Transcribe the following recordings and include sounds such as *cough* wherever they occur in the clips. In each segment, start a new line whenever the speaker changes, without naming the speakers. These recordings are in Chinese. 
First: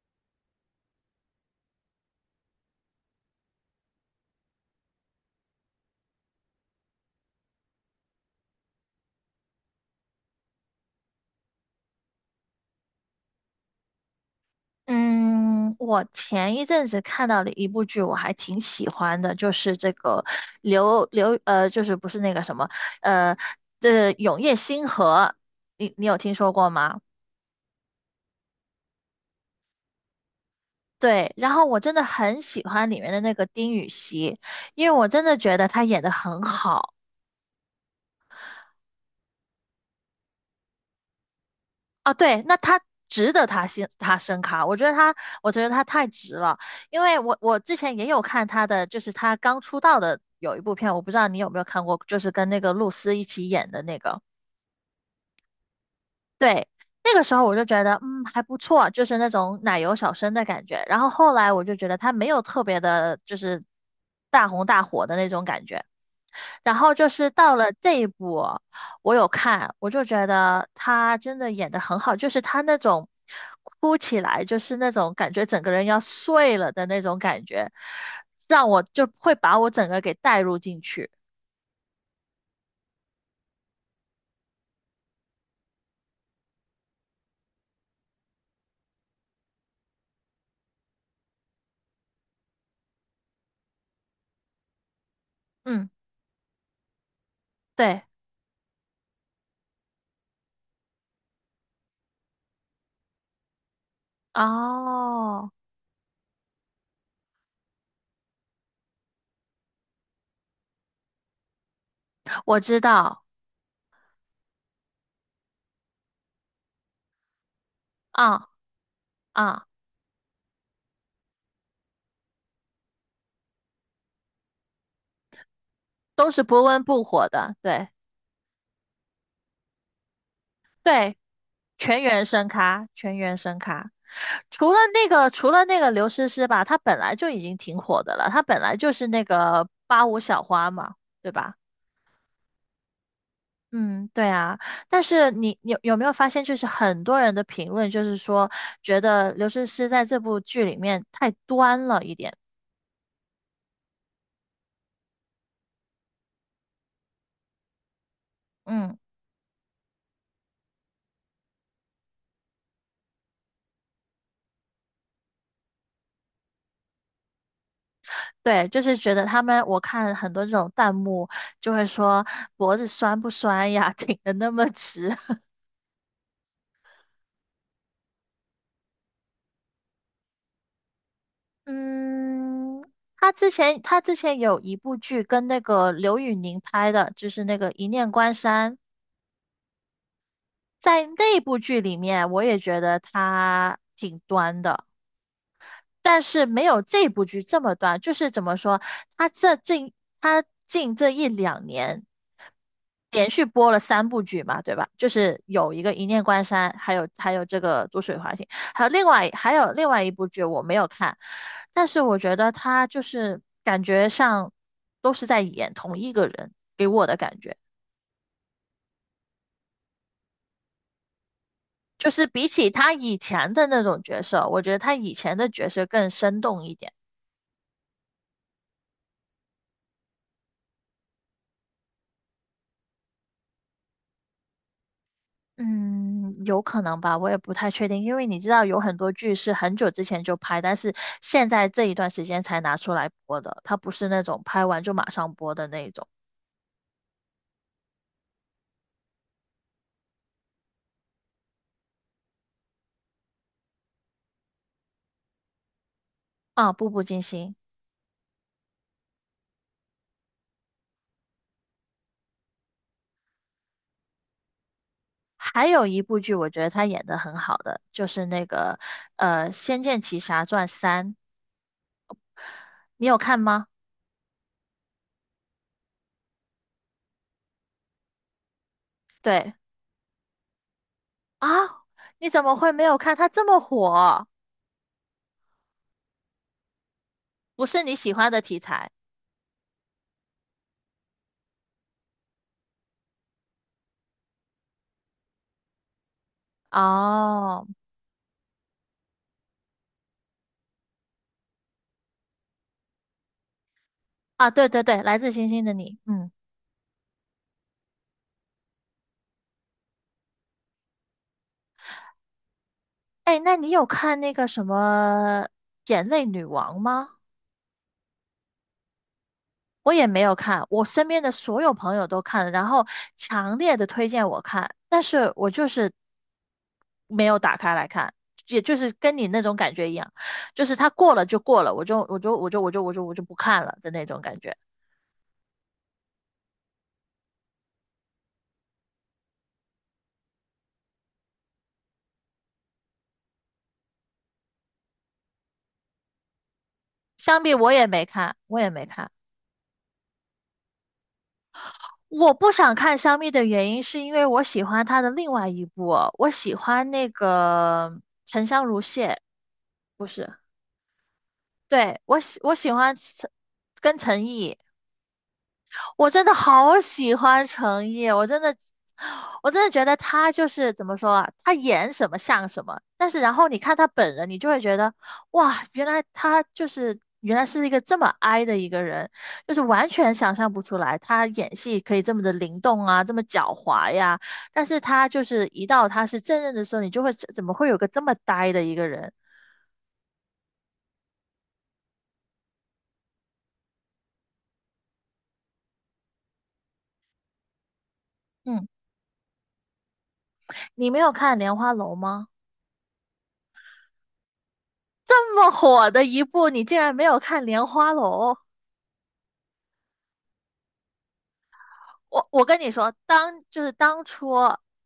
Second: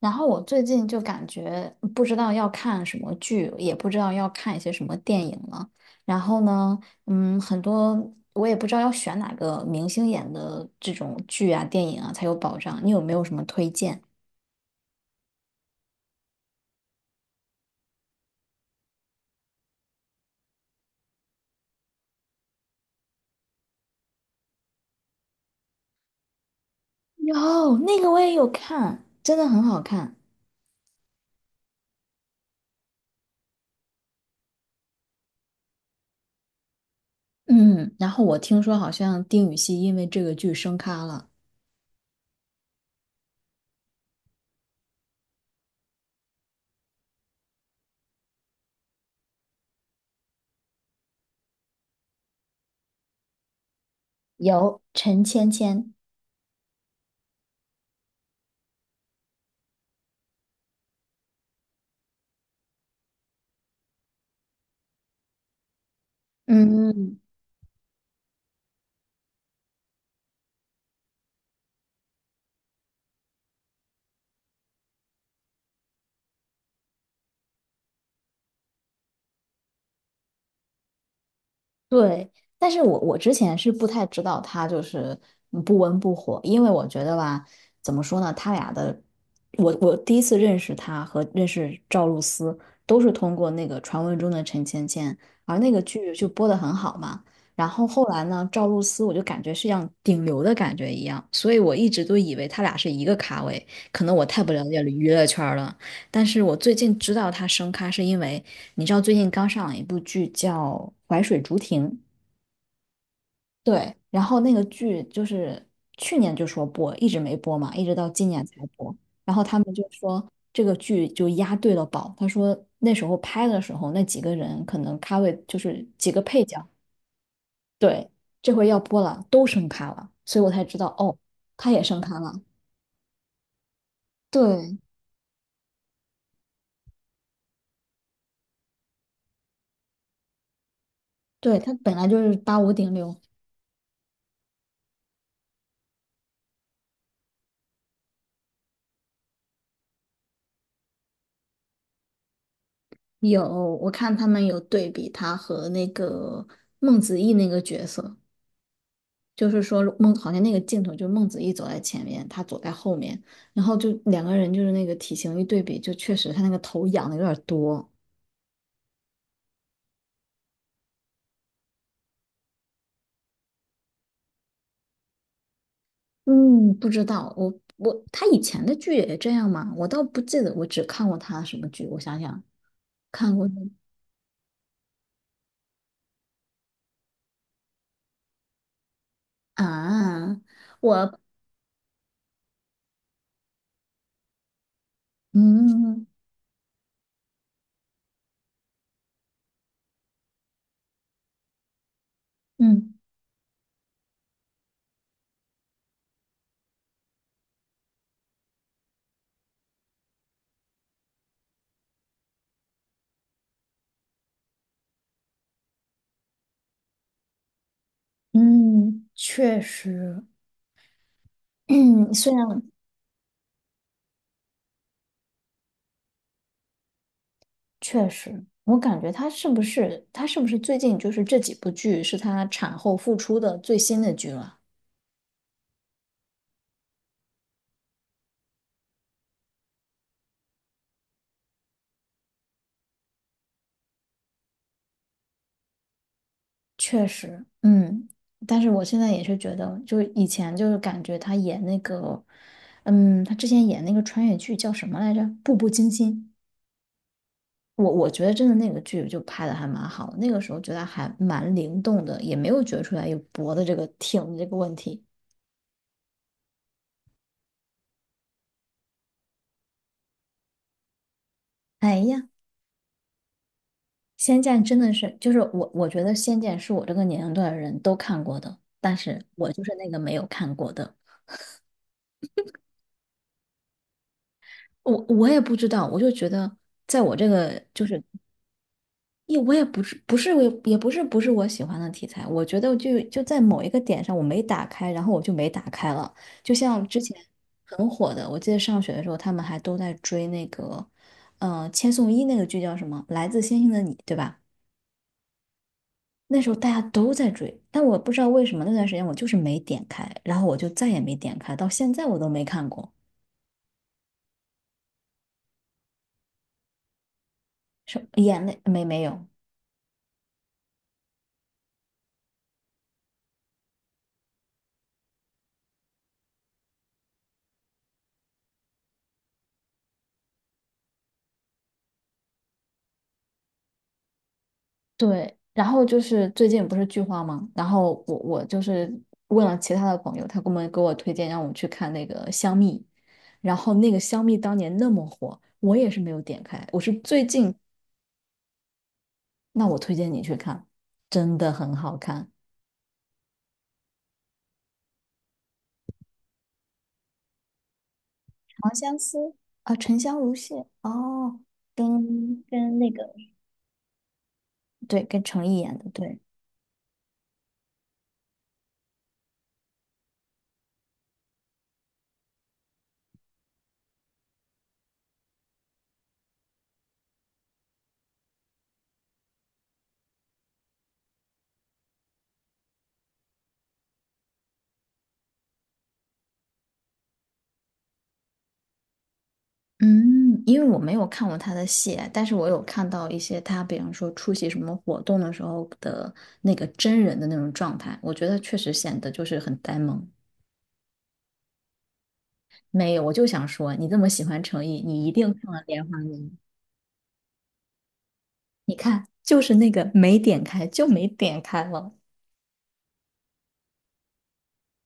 然后我最近就感觉不知道要看什么剧，也不知道要看一些什么电影了。然后呢，很多我也不知道要选哪个明星演的这种剧啊、电影啊才有保障。你有没有什么推荐？
嗯，我前一阵子看到的一部剧，我还挺喜欢的，就是这个刘刘呃，就是不是那个什么呃，这《永夜星河》，你有听说过吗？
有，那个我也有看，真的很好看。
对，然后我真的很喜欢里面的那个丁禹兮，因为我真的觉得他演的很好。
嗯，然后我听说好像丁禹兮因为这个剧升咖了。
啊，对，那他值得他先他升卡，我觉得他，我觉得他太值了，因为我之前也有看他的，就是他刚出道的有一部片，我不知道你有没有看过，就是跟那个露丝一起演的那个，
有，陈芊芊。
对，那个时候我就觉得还不错，就是那种奶油小生的感觉，然后后来我就觉得他没有特别的，就是大红大火的那种感觉，然后就
嗯，
是到了这一步，我有看，我就觉得他真的演的很好，就是他那种哭起来，就是那种感觉整个人要碎了的那种感觉，让我就会把我整个给带入进去。
对，但是我之前是不太知道他就是不温不火，因为我觉得吧，怎么说呢，他俩的，我第一次认识他和认识赵露思都是通过那个传闻中的陈芊芊，而那个
嗯，
剧就播得很好嘛。然后
对，
后来呢，赵露思我就感觉是像顶流的感觉一样，所以我一直都以为他俩是一个咖位，可能我太不了解娱乐
哦，
圈了。但是我最近知道他升咖，是因为你知道最近刚上了一部剧叫《淮水竹亭》，
我知道，
对，然后那个剧就是去年就说播，一直没播嘛，一直到今年
啊
才播。然后他
啊，
们就说这个剧就押对了宝，他说那时候拍的时候那几个人可能咖位就是几个
都是
配
不
角，
温不火的，对。
对，这回要播了，都升咖了，所以我才知道
对，
哦，他也升
全
咖
员
了。
声咖，全员声咖。除了
对，
那个，除了那个刘诗诗吧，她本来就已经挺火的了，她本来就是那个八五小花嘛，对吧？
对，他本来就是八五顶流。
嗯，对啊。但是你有没有发现，就是很多人的评论就是说，觉得刘诗诗在这部剧里面太端了一点。
有我看他们有对比他和那个孟子义那个角色，
嗯，
就是说孟好像那个镜头，就孟子义走在前面，他走在后面，然后就两个人就是那个体型一对比，就确实他那个头仰的有点多。
对，就是觉得他们，我看很多这种弹幕就会说脖子酸不酸呀，*laughs* 挺的那么直。
嗯，不知道，我他以前的剧也这样吗？我倒不记得，我只看过他什么剧，我想想，
嗯，他
看过
之
那
前他之前有一部剧跟那个刘宇宁拍的，就是那个《一念关山》。
啊，
在
我
那部剧里面，我也觉得他挺端的，
嗯
但是没有这部剧这么端。就是怎么说，他这近他近这一两年。
嗯
连续播了三部剧嘛，对吧？就是有一个《一念关山》，还有这个《逐水华行》，还有另外一部剧我没有看，但是我觉得他就是感觉上都是在演同一个人，给我的感觉
嗯，确实，
就
*clears throat*
是
虽
比
然
起他以前的那种角色，我觉得他以前的角色更生动一点。
确实，我感觉他是不是最近就是这几部剧是他产后复出的最新的剧了？
嗯，有可能吧，我也不太确定，因为你知道有很多剧是很久之前就拍，但是现在这一段时间才拿出来播的，它不是那种拍完就马上播的那一种。
确实，嗯，但是我现在也是觉得，就是以前就是感觉他演那个，嗯，他之前演那个穿越剧叫什么来着？《步步惊心》。
啊，《步步惊心》，
我觉得真的那个剧就拍的还蛮好的那个时候觉得还蛮灵动的，也没有觉出来有脖子这个挺的这个问题。
还有一部剧我觉得他演的很好的，就是那个《仙剑奇侠传三》，
哎呀，
你有看吗？
《仙剑》真的是，就是我觉得《仙剑》是我这个年龄段的人都看过的，但是我
对
就是那个没有看过的。
啊，你怎么会没有看？它这么火，
我也不知道，我就觉得，在我这个
不是
就
你
是
喜欢的题材
也我也不是不是我也也不是不是我喜欢的题材，我觉得就在某一个点上我没打开，然后我就没打开了。就像之前
哦。
很火的，我记得上学的时候他们还都在追那个，千颂伊那个剧叫什么《来自星星的你》，对吧？
啊，对对对，来自星星的你，嗯。
那时候大家都在追，但我不知道为什么那段时间我就是没点开，然后我就再也没点开，到现在我都没看过。
哎，那你有看那个什么《眼泪女王》吗？
是眼泪没有，
我也没有看，我身边的所有朋友都看了，然后强烈的推荐我看，但是我就是没有打开来看，也就是跟你那种感觉一样，就是它过了就过了，我就不看了的那种感觉。
对，然后就是最近不是剧荒嘛，然后我就是问了其他的朋友，他给我推荐让我去看那个香蜜，然后那个香蜜当年那么火，我也是没有点开，我是最
香蜜
近，
我也没看，我也没看。
那我推荐你去看，真的很好看
我不想看香蜜的原因是因为我喜欢她的另外一部，我喜欢那个《沉香
长
如
相
屑》，
思啊，沉
不
香
是。
如屑哦，
对，我喜
跟
我喜
跟那
欢
个
陈跟陈毅，
对，跟程毅演的，
我
对，
真的好喜欢陈毅，我真的，我真的觉得他就是怎么说啊，他演什么像什么，但是然后你看他本人，你就会觉得，哇，原来是一个这么 i 的一个人，就是完全想象不出来他演戏可以这么的灵动啊，这么狡猾呀，但是他就是一到他是正人的时候，你就会怎么会有个这么呆的一个人？
嗯，因为我没有看过他的戏，但是我有看到一些他，比方说出席什么活动的时候的那个真人的那种状态，我觉得确
嗯，
实显得就是很呆萌。
你没有看《莲花楼》吗？
没有，我就想说，你这么喜欢成毅，你一
这
定
么
看了《莲
火
花
的
楼》。
一部，你竟然没有看《莲花楼》？
你看，就是那个没点开，就没点开了，
我跟你说，当就是当初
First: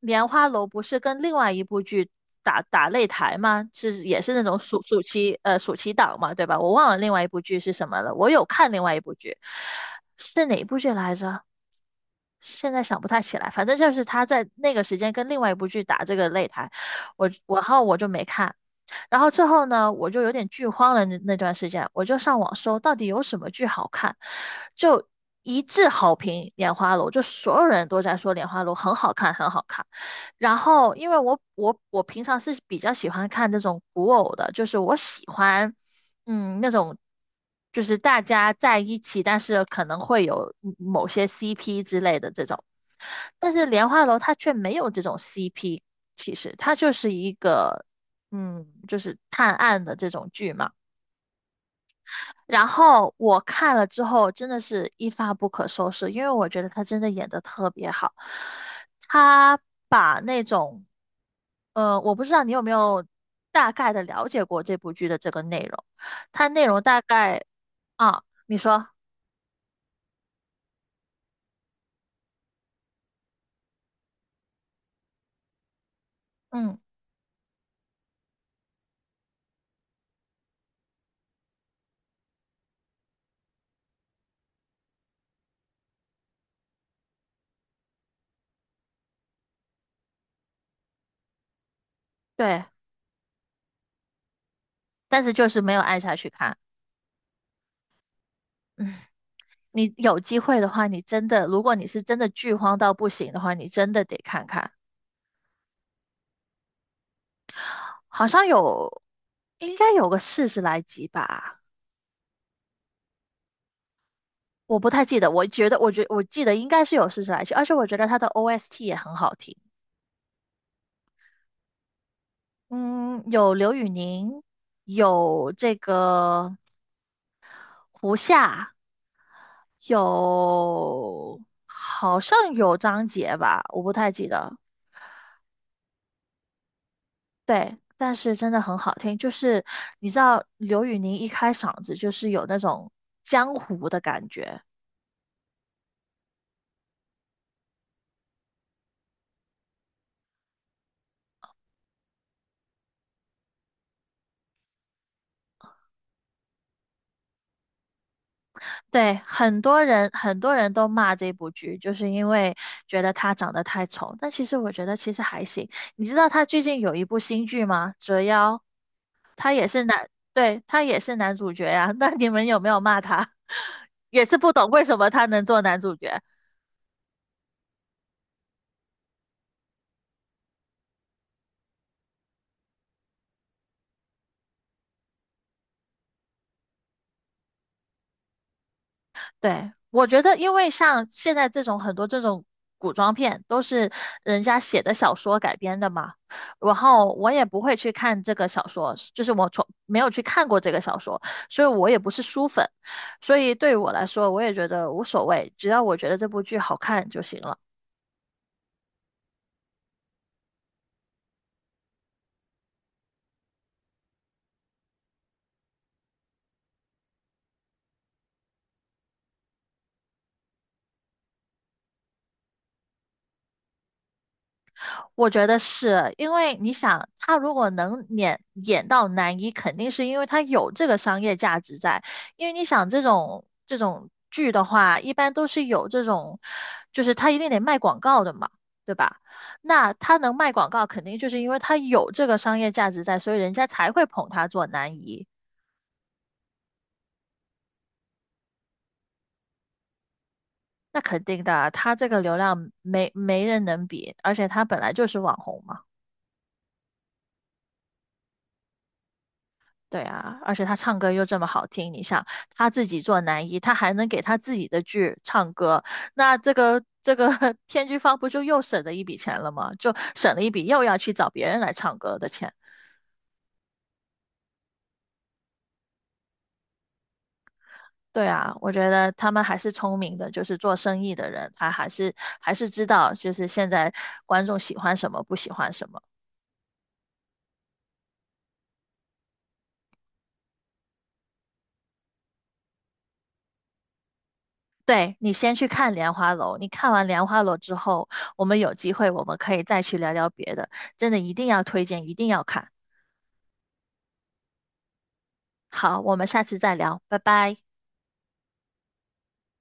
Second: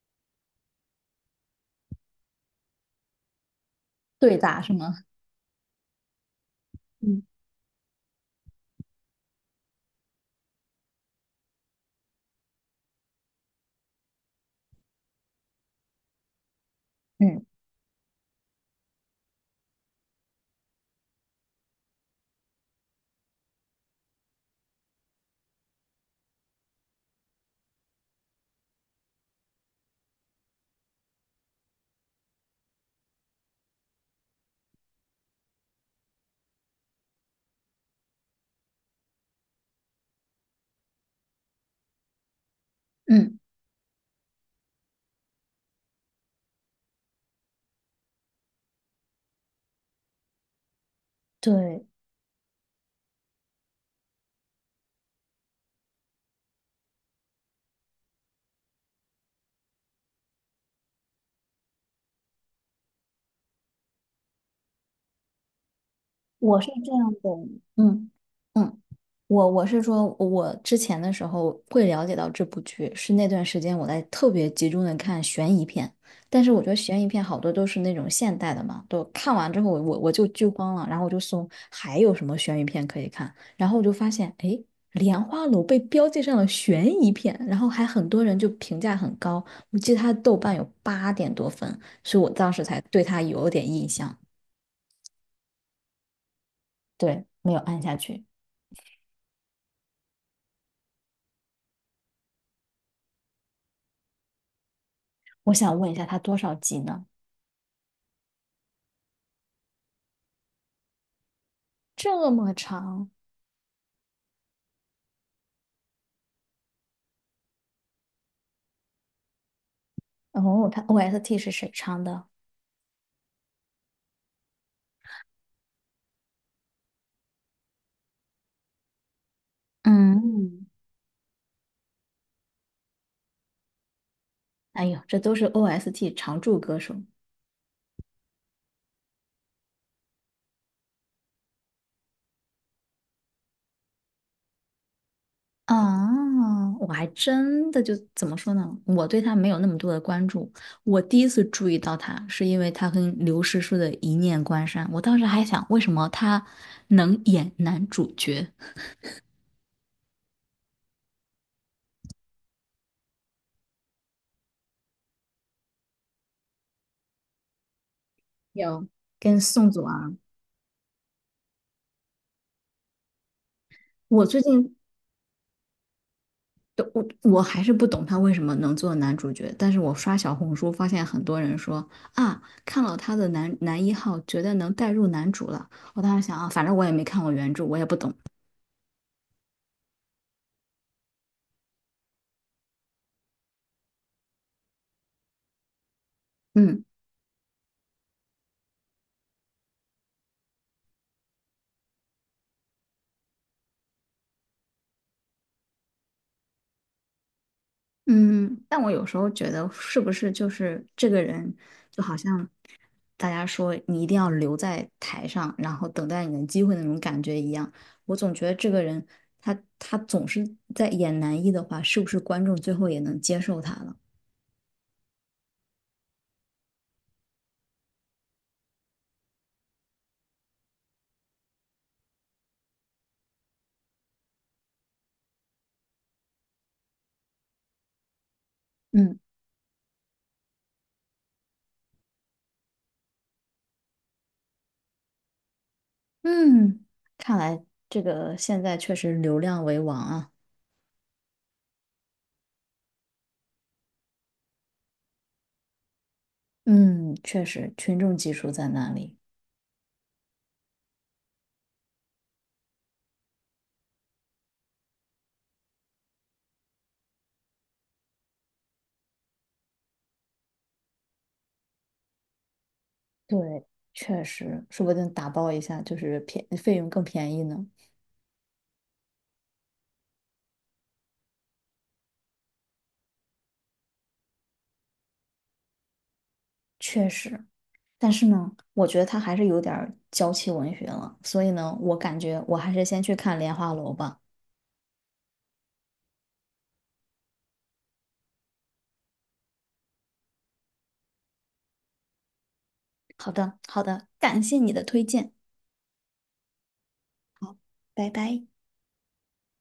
《莲花楼》不是跟另外一部剧打擂台吗？是也是
对
那种
打是
暑
吗？
暑期呃暑期档嘛，对吧？我忘了另
嗯
外一部剧是什么了。我有看另外一部剧，是哪一部剧来着？现在想不太起来，反正就是他在那个时间跟另外一部剧打这个擂台，
嗯
然后我就没看。然后之后呢，我就有点剧荒了那段时间，我就上网搜到底有什么剧好看，就一致好评《莲花楼》，就所有人都在说《莲花楼》很好看，很好看。然后因为我平常是比较喜欢看这种古偶的，就是我喜欢那种。就是大家在一起，但是可能会有某些 CP 之类的这种，
嗯，
但是莲花楼它却没有这种 CP，其实它就是一个就是探案的这种剧嘛。
对。
然后我看了之后，真的是一发不可收拾，因为我觉得他真的演的特别好。他把那种，我不知道你有没有大概的了解过这部剧的这个内容。它
我
内
是
容
这
大
样的，
概
嗯
啊，你
嗯，
说，
我是说，我之前的时候会了解到这部剧，是那段时间我在特别集中的看悬疑片，但是我觉得
嗯，
悬疑片好多都是那种现代的嘛，都看完之后我就剧荒了，然后我就搜还有什么悬疑片可以看，然后我就发现，诶，《莲花楼》被标记上了悬疑片，然后还很多人就评价很高，我记得他豆瓣有八点多分，所以我当时
对，
才对他有点印象，
但是就是没有按下去看。
对，没有按下去。
嗯，你有机会的话，你真的，如果你是真的剧荒到不行的话，你真的得看看。
我想问一下，他多少集呢？
好像有，应该有个四十来集吧，
这么长？
我不太记得。我觉得，我记得应该是有四十来集，而且我觉得它的 OST 也很好听。
哦，他 OST 是谁唱的？
嗯，有刘宇宁，有这个胡夏，
嗯，
有好像有张杰吧，我不太记得。
哎呦，这都是 OST 常驻歌手
对，但是真的很好听，就是你知道刘宇宁一开嗓子就是有那种江湖的感觉。
啊，我还真的就怎么说呢？我对他没有那么多的关注。我第一次注意到他，是因为他跟刘诗诗的《一念关山》，我当时还想，为什么他能演男主角？
对，很多人都骂这部剧，就是因为觉得他长得太丑。但其实我觉得其实还行。你知道他最近有一部新剧吗？《折腰》，
有跟
他也
宋
是
祖
男，
儿，
对，他也是男主角呀、*laughs* 那你们有没有骂他？*laughs* 也
我
是
最
不懂
近
为什么他能做男主角。
对我还是不懂他为什么能做男主角，但是我刷小红书发现很多人说啊，看了他的男一号，觉得能带入男主了。我当时想啊，反正我也没看过原著，我也不懂。
对，我觉得，因为像现在这种很多这种古装片都是人家写的小说改编的嘛，然
嗯
后我也不会去看这个小说，就是我从没有去看过这个小说，所以我也不是书粉，所以对于我来说，我也觉得无所谓，只要我觉得这部剧好看就行了。
嗯，但我有时候觉得是不是就是这个人，就好像大家说你一定要留在台上，然后等待你的机会那种感觉一样。我总觉得这个人他总是在演男一的话，是不是观众最后也能接受他了？
我觉得是因为你想，他如果能演到男一，肯定是因为他有这个商业价值在。因为你想这种剧的话，一般都是有这种，就是他一定得卖广告的嘛，对吧？
嗯。
那他能卖广告，肯定就是因为他有这个商业价值在，所以人家才会捧他做男一。
嗯，看来这个现在确实流量为王啊。
那肯定的，他这个流量没人能比，而且他本来就是网红嘛。
嗯，确实群众基础在那里。
对啊，而且他唱歌又这么好听，你想他自己做男一，他还能给他自己的剧唱歌，那这个 *laughs* 编剧方不就又省了一笔钱了吗？就省了一笔又要去找别人来唱歌的钱。
对，确实，说不定打包一下就是便费用更便宜呢。
对啊，我觉得他们还是聪明的，就是做生意的人，他还是知道，就是现在观众喜欢什么，不喜欢什么。
确实，但是呢，我觉得他还是有点儿娇妻文学了，所以呢，我感觉我还是先去看《莲花楼》吧。
对，你先去看《莲花楼》，你看完《莲花楼》之后，我们有机会我们可以再去聊聊别的，真的一定要推荐，一定要看。
好的，好的，感谢你的推荐，
好，我们下次再聊，拜拜。
拜拜。